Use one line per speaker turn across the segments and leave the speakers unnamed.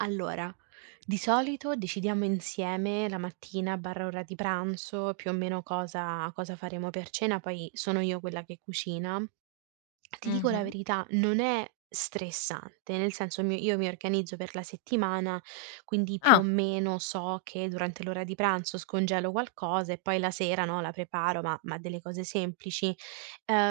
Allora, di solito decidiamo insieme la mattina/ora di pranzo più o meno cosa cosa faremo per cena, poi sono io quella che cucina. Ti dico la
Mh-mh.
verità, non è stressante, nel senso mi io mi organizzo, per la settimana, quindi più o
Ah.
meno so che durante l'ora di pranzo scongelo qualcosa, e poi la sera, no, la preparo, ma ma delle cose semplici,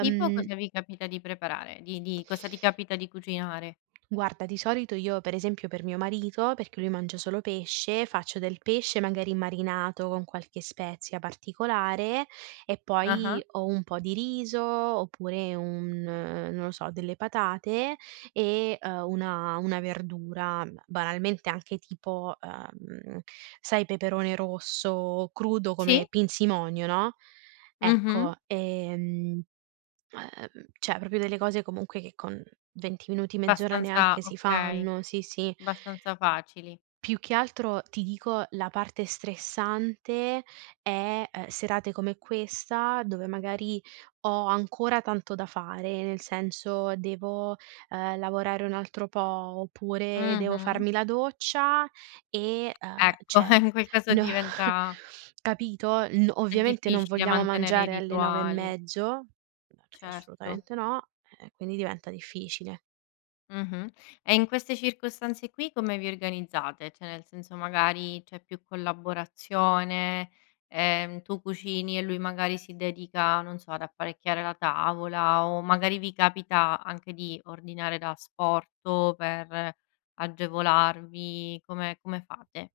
Tipo cosa vi capita di preparare? Di di cosa ti capita di cucinare?
Guarda, di solito io pre esempio, per mio marito, perché lui mangia solo pesce, faccio del pesce magari marinato con qualche spezia particolare, e
Ah-ah.
poi o un po' di riso oppure un non lo so, delle patate e, ehm, una una verdura, banalmente anche tipo, ehm, sai peperone rosso, crudo come
Sì.
pinzimonio, no.
Mh-mh.
Ecco, e, mhmm, ehm, cioè proprio delle cose comunque che con 20 minuti, mezz'ora
Abbastanza
neanche si
okay,
fanno sì, sì.
abbastanza facili.
Più che altro ti dico la parte stressante è, ehm, serate come questa, dove magari ho ancora tanto da fare, nel senso devo, ehm, lavorare un altro po', oppure devo
Mh-mh.
farmi la doccia e, ehm,
Ecco, e
cioè
in quel caso
no
diventa
capito? N
È
ovviamente non
difficile,
vogliamo
mantenere i
mangiare alle 9 e
rituali.
mezzo, ehm, perché
Certo.
assolutamente no, ehm, quindi diventa difficile.
Mh-mh, e in queste circostanze qui come vi organizzate? Cioè nel senso magari c'è più collaborazione, ehm, tu cucini e lui magari si dedica, non so, ad apparecchiare la tavola o magari vi capita anche di ordinare da asporto per agevolarvi, come come fate?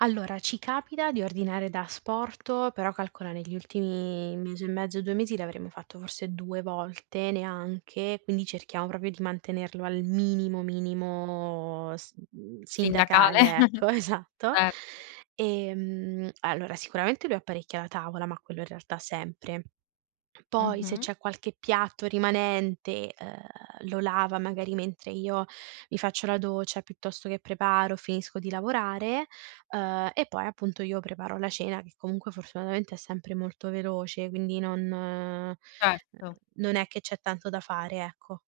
Allora, ci capita di ordinare da asporto, però calcola negli ultimi mese e mezzo 2 mesi l'avremo fatto forse 2 volte neanche, quindi cerchiamo proprio di mantenerlo al minimo minimo s mhmm,
Sindacale.
sindacale ecco esatto.
Certo.
Ehm, allora sicuramente lui apparecchia la tavola, ma quello in realtà sempre. Poi se
Mh-mh.
c'è qualche piatto rimanente, ehm, lo lava magari mentre io mi faccio la doccia, piuttosto che preparo, finisco di lavorare, uhm, e poi appunto io preparo la cena che comunque fortunatamente è sempre molto veloce, quindi non, ehm,
Certo.
non è che c'è tanto da fare, ecco.